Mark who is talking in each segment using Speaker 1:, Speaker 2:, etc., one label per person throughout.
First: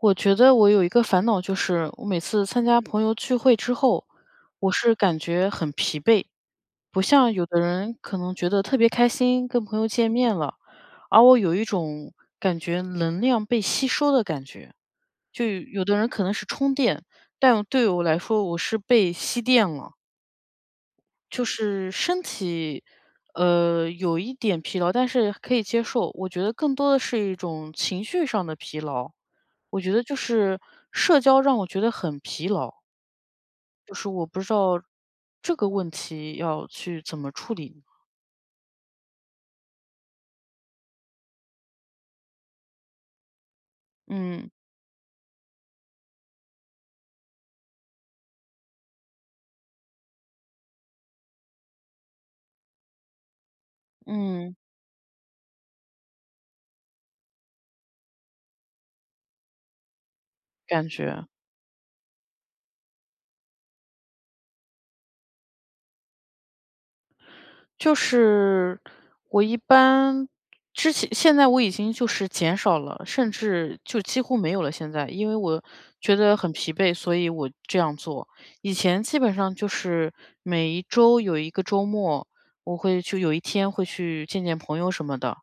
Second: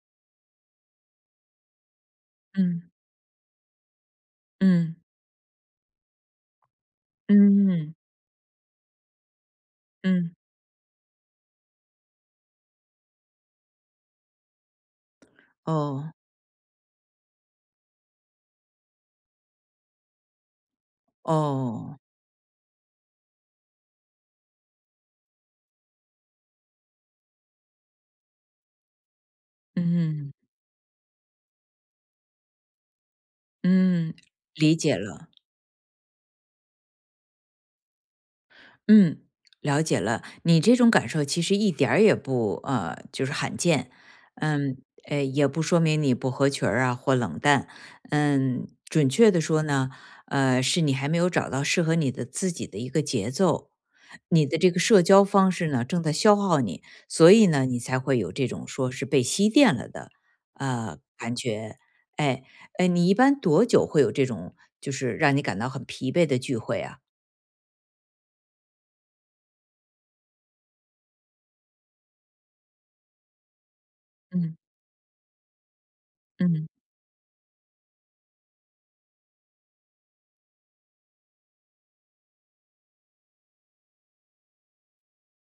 Speaker 1: 我觉得我有一个烦恼，就是我每次参加
Speaker 2: 嗯
Speaker 1: 朋友聚会之后，我是
Speaker 2: 嗯
Speaker 1: 感觉很疲惫，不像有的
Speaker 2: 嗯
Speaker 1: 人可能觉得特别开心，跟朋友见
Speaker 2: 嗯。
Speaker 1: 面了，而我有一种感觉能量被吸收的感觉。就有的人
Speaker 2: 哦，
Speaker 1: 可能是充电，但对我来说我是被吸电了。就是
Speaker 2: 哦。
Speaker 1: 身体，有一点疲劳，但是可以接受。我觉得更多的是一种情绪上的疲劳，我觉得就
Speaker 2: 嗯
Speaker 1: 是社交让我觉得很疲劳，就是
Speaker 2: 嗯，
Speaker 1: 我不知
Speaker 2: 理
Speaker 1: 道
Speaker 2: 解了，
Speaker 1: 这个问题要去怎么处理。
Speaker 2: 嗯，了解了。你这种感受其实一点儿也不就是罕见。
Speaker 1: 嗯
Speaker 2: 嗯，也不说明你不合群儿啊或冷淡。嗯，准确的说呢，是你还没有找到适合你的自己的一个节奏。你
Speaker 1: 嗯，
Speaker 2: 的这个社交方式呢，正在消耗你，所以呢，你才会有这种说是被吸电了的，
Speaker 1: 感觉。
Speaker 2: 感觉。哎，哎，你一般多久会有这种就是让你感到很疲惫的聚会啊？
Speaker 1: 就是我一般之前现在我已经就是减少了，甚至就几乎没
Speaker 2: 嗯
Speaker 1: 有了现在，因为我觉得很
Speaker 2: 嗯。
Speaker 1: 疲惫，所以我这样做。以前基本上就是每一周有一个周末，我会就有一天会去见见朋友什么的，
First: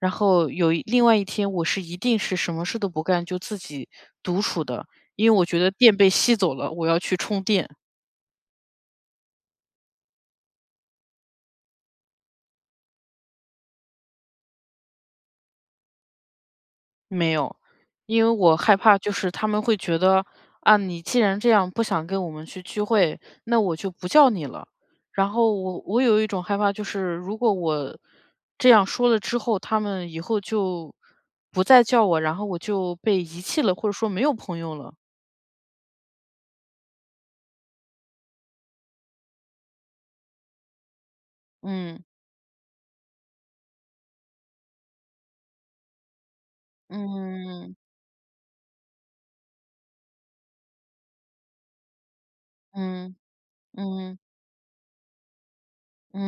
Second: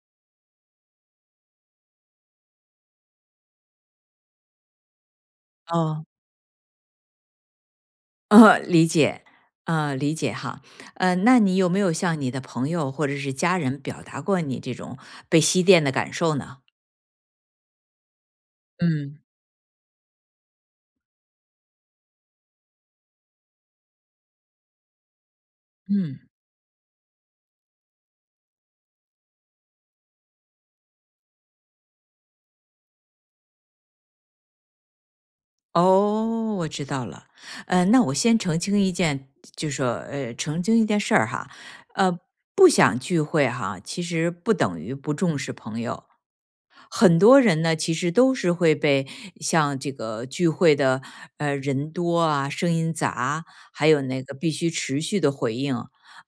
Speaker 1: 然后另外一天我是一定是什么事都不干，就自己独处的，因为我觉得电
Speaker 2: 哦，
Speaker 1: 被吸走了，我要去充电。
Speaker 2: 哦，理解，理解哈。那你有没有向你的朋友或者是家人表达过你这种被吸电的感受呢？
Speaker 1: 没有，因为我害怕就
Speaker 2: 嗯
Speaker 1: 是他们会觉得，啊，你既然这样不想跟我们去聚会，那我就不叫你了。然后我
Speaker 2: 嗯。
Speaker 1: 有一种害怕，就是如果我这样说了之后，他们以后就不再叫我，然后我就被遗弃了，或者说没有朋友了。
Speaker 2: 哦，我知道了。那我先澄清一件，就说澄清一件事儿哈。
Speaker 1: 嗯
Speaker 2: 呃，不想聚会哈，其实不等于不重视朋友。很多人
Speaker 1: 嗯
Speaker 2: 呢，其实都是会被像这个聚会的人多啊、声音
Speaker 1: 嗯
Speaker 2: 杂，还
Speaker 1: 嗯
Speaker 2: 有
Speaker 1: 嗯
Speaker 2: 那个必须持续的回应。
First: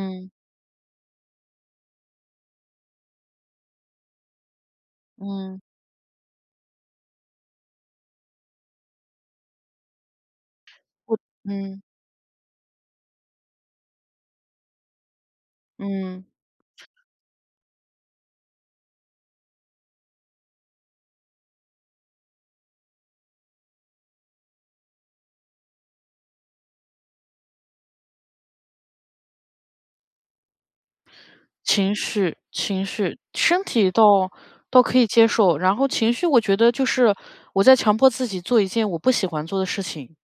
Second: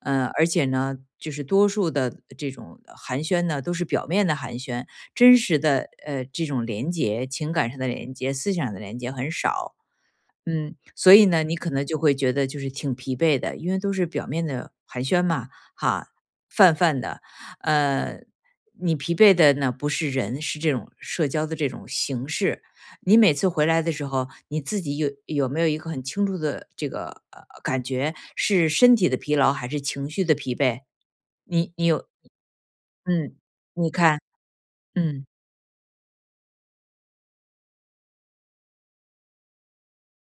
Speaker 2: 而且呢，就是多数的这种寒暄呢，都是表面的寒暄，真实
Speaker 1: 嗯
Speaker 2: 的这种连接、情感上的连接、思想上的连接很少。嗯，所
Speaker 1: 我
Speaker 2: 以呢，你可
Speaker 1: 嗯
Speaker 2: 能就会觉得就是挺疲惫的，因为都是表面的寒暄嘛，哈，
Speaker 1: 嗯。
Speaker 2: 泛泛的。呃，你疲惫的呢不是人，是这种社交的这种形式。你每次回来的时候，你自己有没有一个很清楚的这个感觉，是身体的疲劳还是情绪的疲惫？你
Speaker 1: 情
Speaker 2: 有。
Speaker 1: 绪情绪，
Speaker 2: 嗯，
Speaker 1: 身体
Speaker 2: 你
Speaker 1: 倒
Speaker 2: 看，
Speaker 1: 倒可以接
Speaker 2: 嗯
Speaker 1: 受，然后情绪我觉得就是我在强迫自己做一件我不喜欢做的事情，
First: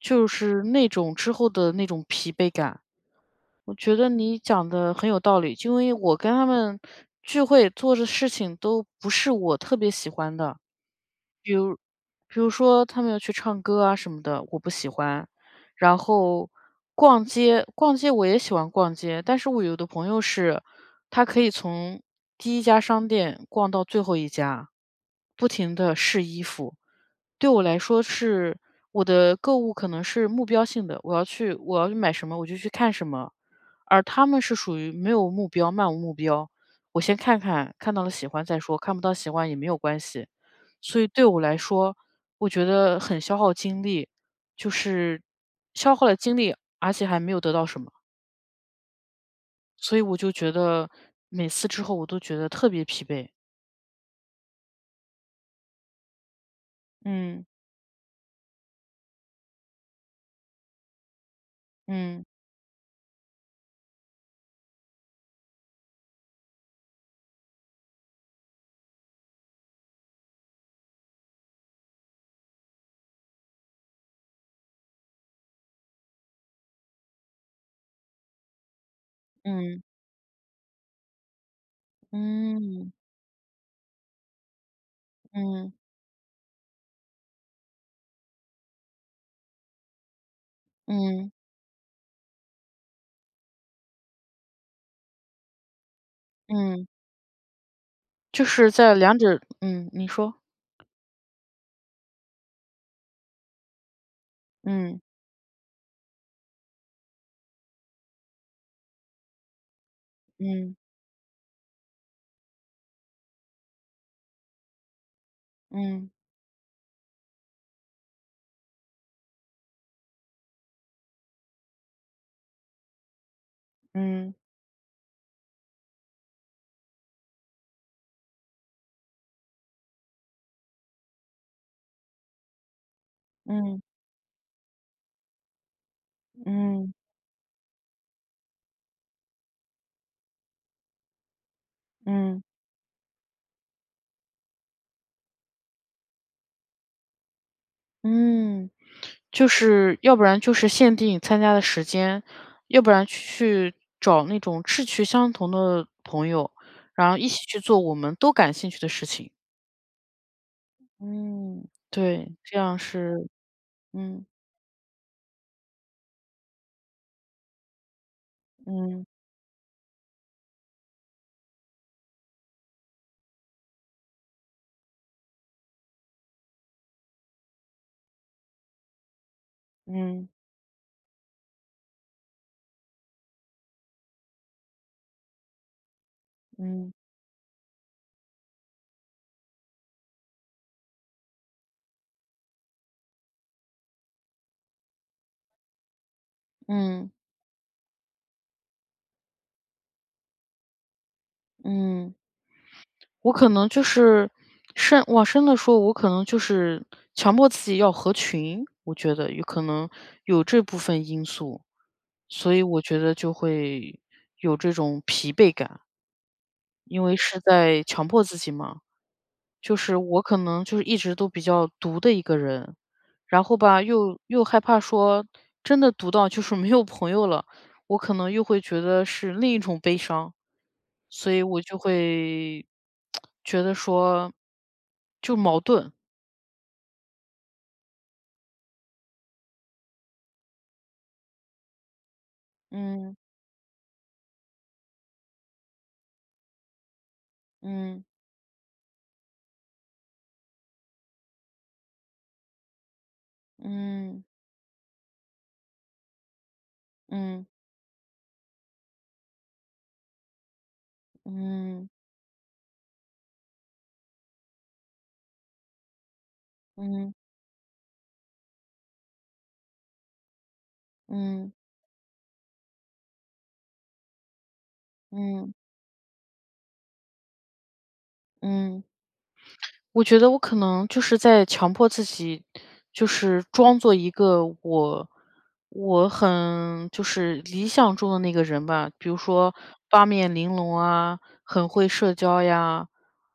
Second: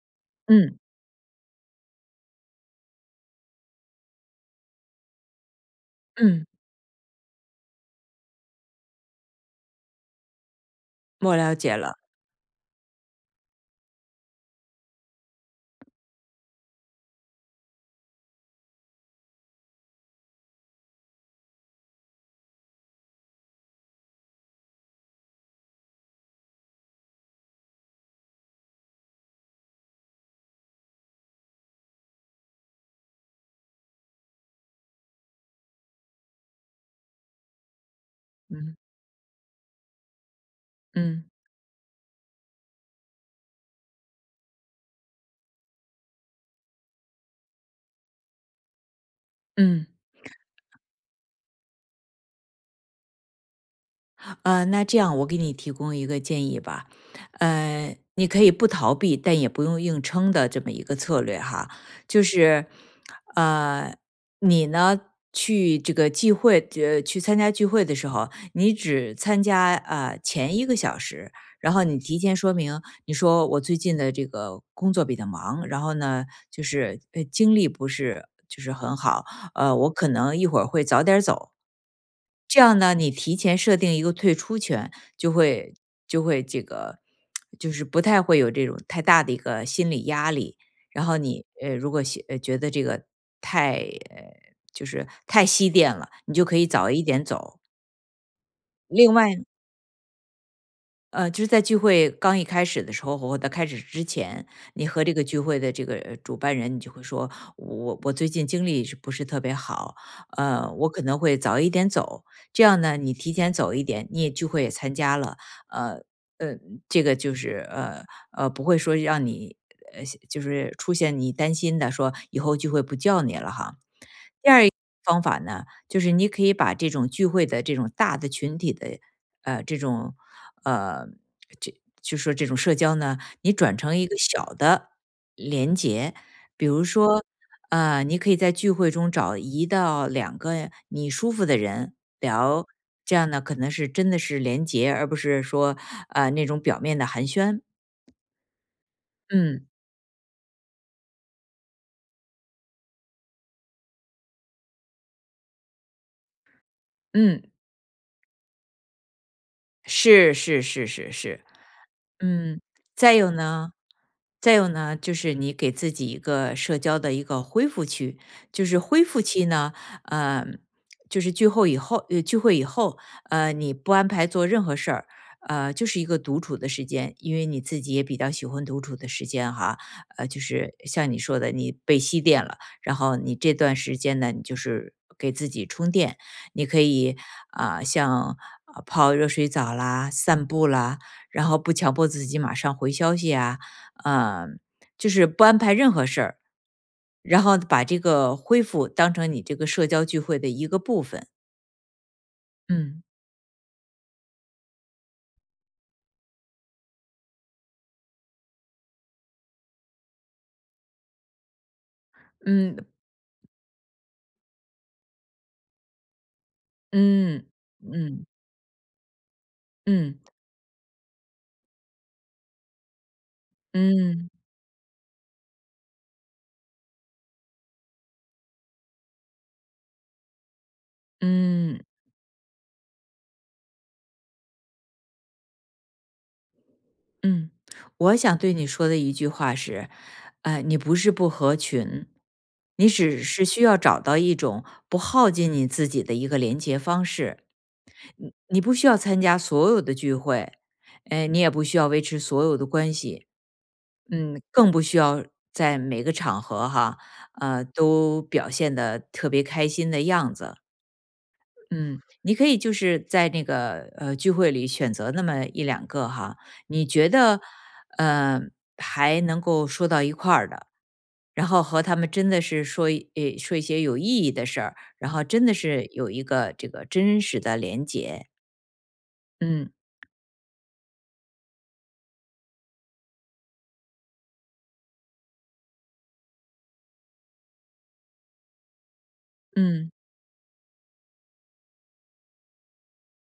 Speaker 1: 就是
Speaker 2: 嗯
Speaker 1: 那种之后的那种疲惫感。我觉得你讲的很有道理，因为我跟他
Speaker 2: 嗯，
Speaker 1: 们聚会做的事情都不是我特别喜欢的。
Speaker 2: 我了解了，
Speaker 1: 比如说他们要去唱歌啊什么的，我不喜欢。然后逛街我也喜欢逛街，但是我有的朋友是，他可以从第一家商店逛到最后一家，不停的试衣服。对我来说，我的购物可能是目标性的，我要去买什么我就去看什么，而他们是属于没有目标、漫无目标，我先看看，看到了喜欢再
Speaker 2: 嗯
Speaker 1: 说，看不到喜欢也没有关系。所以对
Speaker 2: 嗯
Speaker 1: 我来说，我觉得很消耗精力，就是消耗了精力，而且还没有得到什么，
Speaker 2: 嗯。
Speaker 1: 所以我就觉得每次之后我都觉得特别疲惫。
Speaker 2: 那这样我给你提供一个建议吧。
Speaker 1: 嗯
Speaker 2: 你可以不逃避，但也不用硬撑的这么一个策略哈。就
Speaker 1: 嗯
Speaker 2: 是，呃，你呢去这个聚会，去参加聚会的时候，你只参加前一个小时，然后你提前说明，你说我最近的这个工作比较忙，然后呢，就是精力不是就是很好。
Speaker 1: 嗯
Speaker 2: 我可能一会儿会早点走，这样
Speaker 1: 嗯
Speaker 2: 呢，你提前设定一个退出权，就
Speaker 1: 嗯
Speaker 2: 会就会这个，就是不太会有这种太大的一个心理压力。然后
Speaker 1: 嗯
Speaker 2: 你如果觉得这个太就是太西电了，你就可以
Speaker 1: 嗯，
Speaker 2: 早一点走。
Speaker 1: 就是在
Speaker 2: 另
Speaker 1: 两
Speaker 2: 外
Speaker 1: 者你说，
Speaker 2: 就是在聚会刚一开始的时候，或者开始之前，你
Speaker 1: 嗯
Speaker 2: 和这个聚会的这个主办人，你就会说，我最近精力是不是特别好？
Speaker 1: 嗯
Speaker 2: 我可能会早一点走，这样呢，你提前走一点，你也聚会也参加了。呃
Speaker 1: 嗯
Speaker 2: 呃，这个就是不会说让你呃，就是出现你担心的，说以后聚会不叫你了哈。
Speaker 1: 嗯
Speaker 2: 方法呢，就是你可以把这种聚会的这种大的群体的，这种呃，这就说这种社交呢，你转
Speaker 1: 嗯
Speaker 2: 成一个小的连结。比
Speaker 1: 嗯
Speaker 2: 如
Speaker 1: 嗯
Speaker 2: 说，你可以在聚会中找一到两个你舒服的人
Speaker 1: 嗯
Speaker 2: 聊，这样呢，可能是真的是连结，而不是说那种表面的寒暄。
Speaker 1: 嗯。就
Speaker 2: 嗯
Speaker 1: 是要不然就是限定参加的时间，要不然去找那种志趣相同的朋友，然后一起
Speaker 2: 嗯，
Speaker 1: 去做我们都感兴趣的事情。
Speaker 2: 是是是是是。
Speaker 1: 嗯。对，这
Speaker 2: 嗯，
Speaker 1: 样
Speaker 2: 再
Speaker 1: 是
Speaker 2: 有呢，
Speaker 1: 嗯，
Speaker 2: 再有呢，就是你给自己一个社交的一个恢复期。就是恢
Speaker 1: 嗯，
Speaker 2: 复期呢，呃，就是聚会以后，你不安排做任何事儿，就是一个独处的时间，因为你自己也比较喜欢独处的时间哈。
Speaker 1: 嗯，
Speaker 2: 就是像你说的，你被吸电了，然后你这段时间呢，你就是给自己充电，你可
Speaker 1: 嗯，
Speaker 2: 以啊、像啊泡热水澡啦、散步啦，然后不强迫自己马上回消息啊。呃，就是不安排任何事儿，
Speaker 1: 嗯，
Speaker 2: 然后把这个恢复当成你这个社交聚会的一个部分。
Speaker 1: 嗯，
Speaker 2: 嗯
Speaker 1: 我可能就是往深了说，我可能就是强迫自己要合群，我觉得有可能有这部分因素，所以
Speaker 2: 嗯
Speaker 1: 我觉得就会有这种疲惫感。因为是
Speaker 2: 嗯
Speaker 1: 在强迫
Speaker 2: 嗯
Speaker 1: 自己嘛，就是
Speaker 2: 嗯
Speaker 1: 我可能就是一直都比较独的一个人，然后吧，又
Speaker 2: 嗯
Speaker 1: 又害怕说真的独到就是没有朋友了，我可能又会觉得是另一种悲伤，所以我就
Speaker 2: 嗯
Speaker 1: 会觉得说就矛盾，
Speaker 2: 嗯，我想对你说的一句话是，你不是不合群，你
Speaker 1: 嗯
Speaker 2: 只是需要找到一种不耗尽你自己的一个连接方式。
Speaker 1: 嗯
Speaker 2: 你不需要参加所有的聚会，哎，你也不需要维持所有的关系。
Speaker 1: 嗯
Speaker 2: 嗯，更不需要在每个场合哈，
Speaker 1: 嗯
Speaker 2: 都表现的特别开心的样子。
Speaker 1: 嗯
Speaker 2: 嗯，你可以就是在那个聚会里选择那么一两个哈，你觉
Speaker 1: 嗯
Speaker 2: 得呃还能够说到一块儿的，
Speaker 1: 嗯
Speaker 2: 然
Speaker 1: 嗯
Speaker 2: 后和他们真的是说一些有意义的事儿，然后真
Speaker 1: 嗯
Speaker 2: 的是有一个这个真实的连接。
Speaker 1: 嗯。
Speaker 2: 嗯，
Speaker 1: 我觉得我可能就是在强迫自己，就是装作一个我很就是理想中的那个人吧，比如说
Speaker 2: 嗯
Speaker 1: 八面玲珑啊，很会社交呀。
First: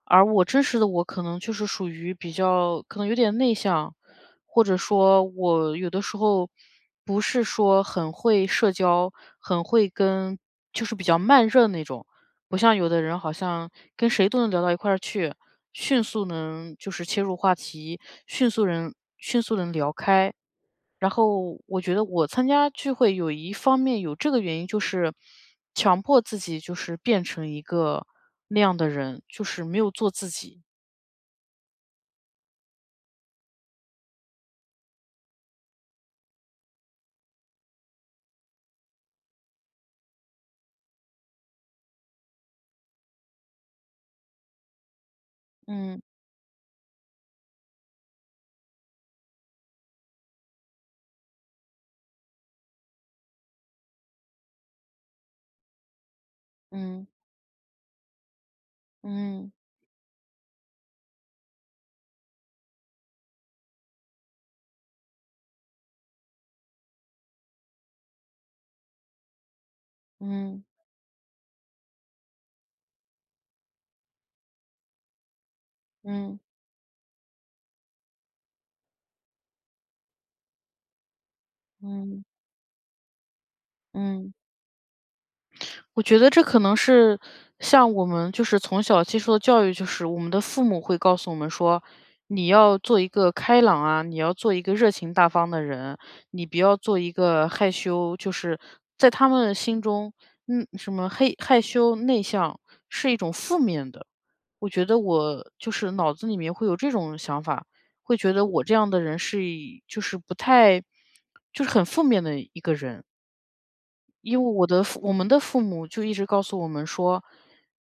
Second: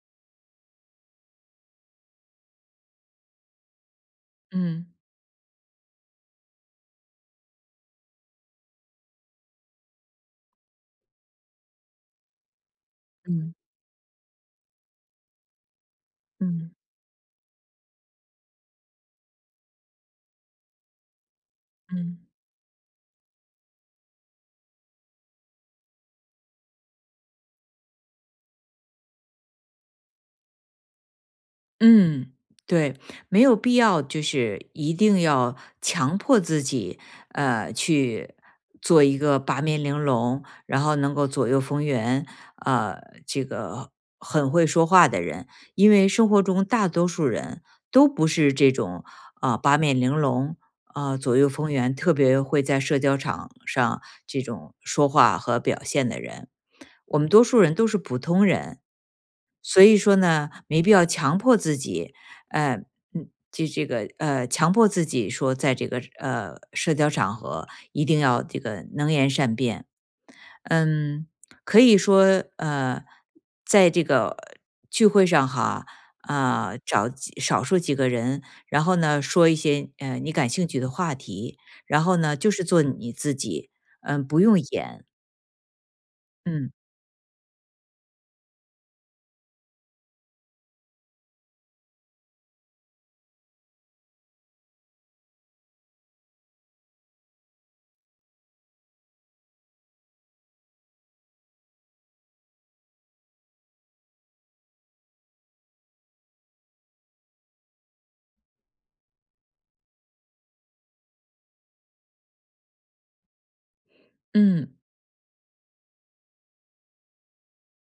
Speaker 1: 而我真实的我可能就是属于比较可能有点内向，或者
Speaker 2: 嗯
Speaker 1: 说我有的时候不是说很会社交，很会跟就是比较慢热那种。不像有的人好
Speaker 2: 嗯
Speaker 1: 像跟谁都能聊到一块儿去，迅速
Speaker 2: 嗯
Speaker 1: 能就是切入话题，迅速能聊开。然后我觉得
Speaker 2: 嗯
Speaker 1: 我参加聚会有一方面有这个原因，就是强迫自己就是变成一个那样的人，就是没有做自己。
Speaker 2: 嗯，对，没有必要就是一定要强迫自己，去做一个八面玲珑，然后能够左右逢源，呃，这个很会说话的人。因
Speaker 1: 嗯
Speaker 2: 为生活中大多数人都不是这种啊、八面玲珑。啊、左右逢源，特别会在社交场上这种说话和表现的人，
Speaker 1: 嗯
Speaker 2: 我们多数人都是普通人，
Speaker 1: 嗯
Speaker 2: 所以说呢，没必要强迫自己。呃，就这个强迫自己说，在这个社交场合一定要这个能言善辩。
Speaker 1: 嗯
Speaker 2: 嗯，可以说呃，在这个聚会上哈。
Speaker 1: 嗯
Speaker 2: 啊、找少数几个人，然后呢，说一些你感兴趣的话题，然
Speaker 1: 嗯
Speaker 2: 后呢，
Speaker 1: 嗯
Speaker 2: 就是做你自己。嗯，
Speaker 1: 嗯。
Speaker 2: 不用演，
Speaker 1: 我觉得这可
Speaker 2: 嗯
Speaker 1: 能是像我们就是从小接受的教育，就是我们的父母会告诉我们说，你要做一个开朗啊，你要做一个热情大方的人，你不要做一个害羞，就是在他们心中，什么害羞内向是一种负面的。我觉得我就是脑子里面会有这种想法，会觉得我这样的人是一就是不太，就是很负面的一个人。因为
Speaker 2: 嗯
Speaker 1: 我们的父母就一直告诉我们说，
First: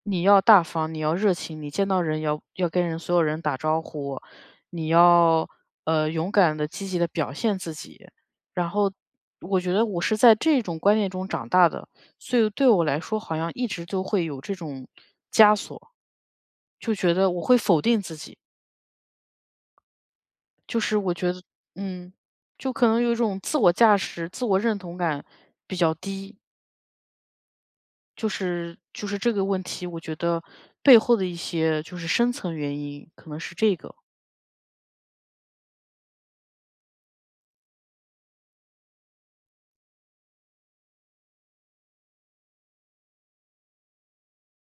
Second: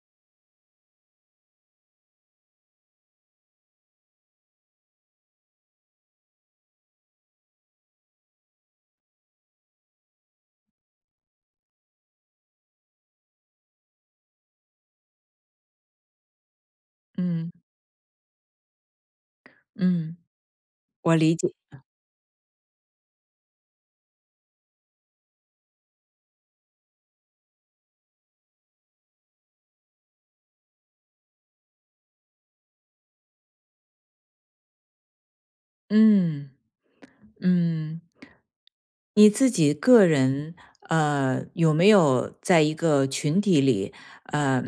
Speaker 1: 你要大方，你要热情，你见到人要跟人所有人打招呼，你要勇敢的、积极的表现自己。然后我觉得我是在这种观念中长大的，所以对我来说好像一直都会有这种枷锁，就觉得我
Speaker 2: 嗯
Speaker 1: 会否定自己，
Speaker 2: 嗯，
Speaker 1: 就是我
Speaker 2: 我
Speaker 1: 觉
Speaker 2: 理
Speaker 1: 得
Speaker 2: 解，
Speaker 1: 嗯，就可能有一种自我价值、自我认同感比较低。就是这个问题，我觉得背后的一些就是深层原因，可能是这个。
Speaker 2: 嗯嗯。你自己个人，有没有在一个群体里，呃，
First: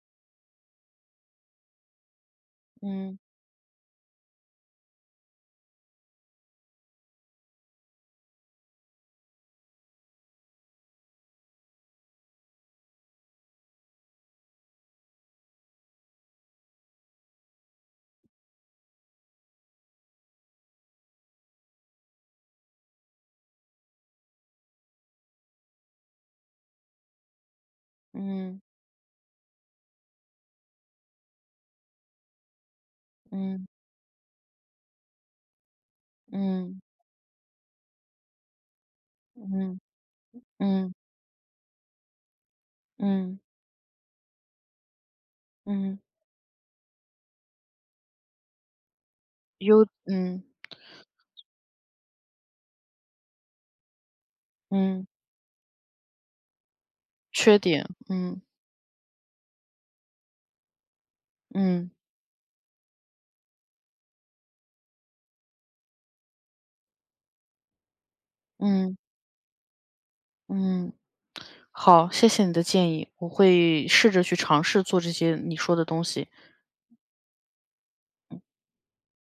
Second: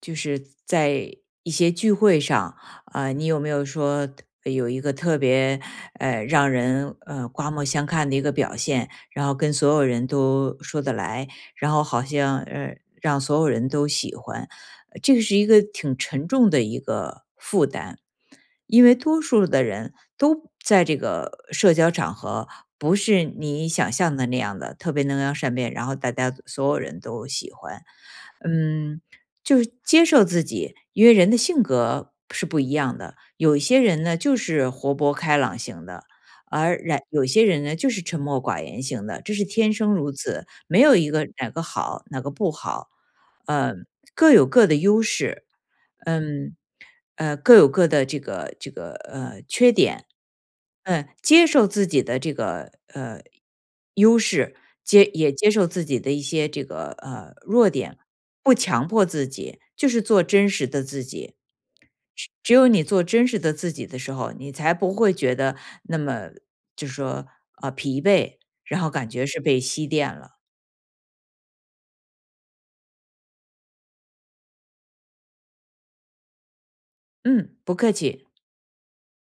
Speaker 2: 就是在一些聚会上，
Speaker 1: 嗯
Speaker 2: 你有没有说有一个特别让人刮目相看的一个表现，然后跟所有人都说得来，然后好像让所有人都喜欢，这个是一个挺沉重的一个负担，因为多数的人都在这个社交场合。不是你想象的那样的，特别能言善辩，然后大家所有人都喜欢。
Speaker 1: 嗯
Speaker 2: 嗯，就是接受自己，因为人的性格是不一样的。有一
Speaker 1: 嗯
Speaker 2: 些人呢，就是活泼开朗型的，而
Speaker 1: 嗯
Speaker 2: 然有些人呢，就是沉默寡言型的，这是天
Speaker 1: 嗯
Speaker 2: 生如此，没
Speaker 1: 嗯
Speaker 2: 有一个哪个好，哪个不好。
Speaker 1: 嗯
Speaker 2: 呃，各有各的优势。
Speaker 1: 嗯，
Speaker 2: 嗯，各有各的这个缺
Speaker 1: 优
Speaker 2: 点。
Speaker 1: 嗯
Speaker 2: 嗯，接受自己的这个优势，
Speaker 1: 嗯，
Speaker 2: 也接受自己的一些这个
Speaker 1: 缺
Speaker 2: 弱
Speaker 1: 点，
Speaker 2: 点，
Speaker 1: 嗯
Speaker 2: 不强迫自己，就是做真实的自己。
Speaker 1: 嗯
Speaker 2: 只有你做真实的自己的时候，你才不会觉得那么就说疲惫，然后
Speaker 1: 嗯
Speaker 2: 感觉是被吸电了。
Speaker 1: 嗯。好，谢谢你的建议，我会试着去尝试做这些你说的东西。
Speaker 2: 嗯，不客气。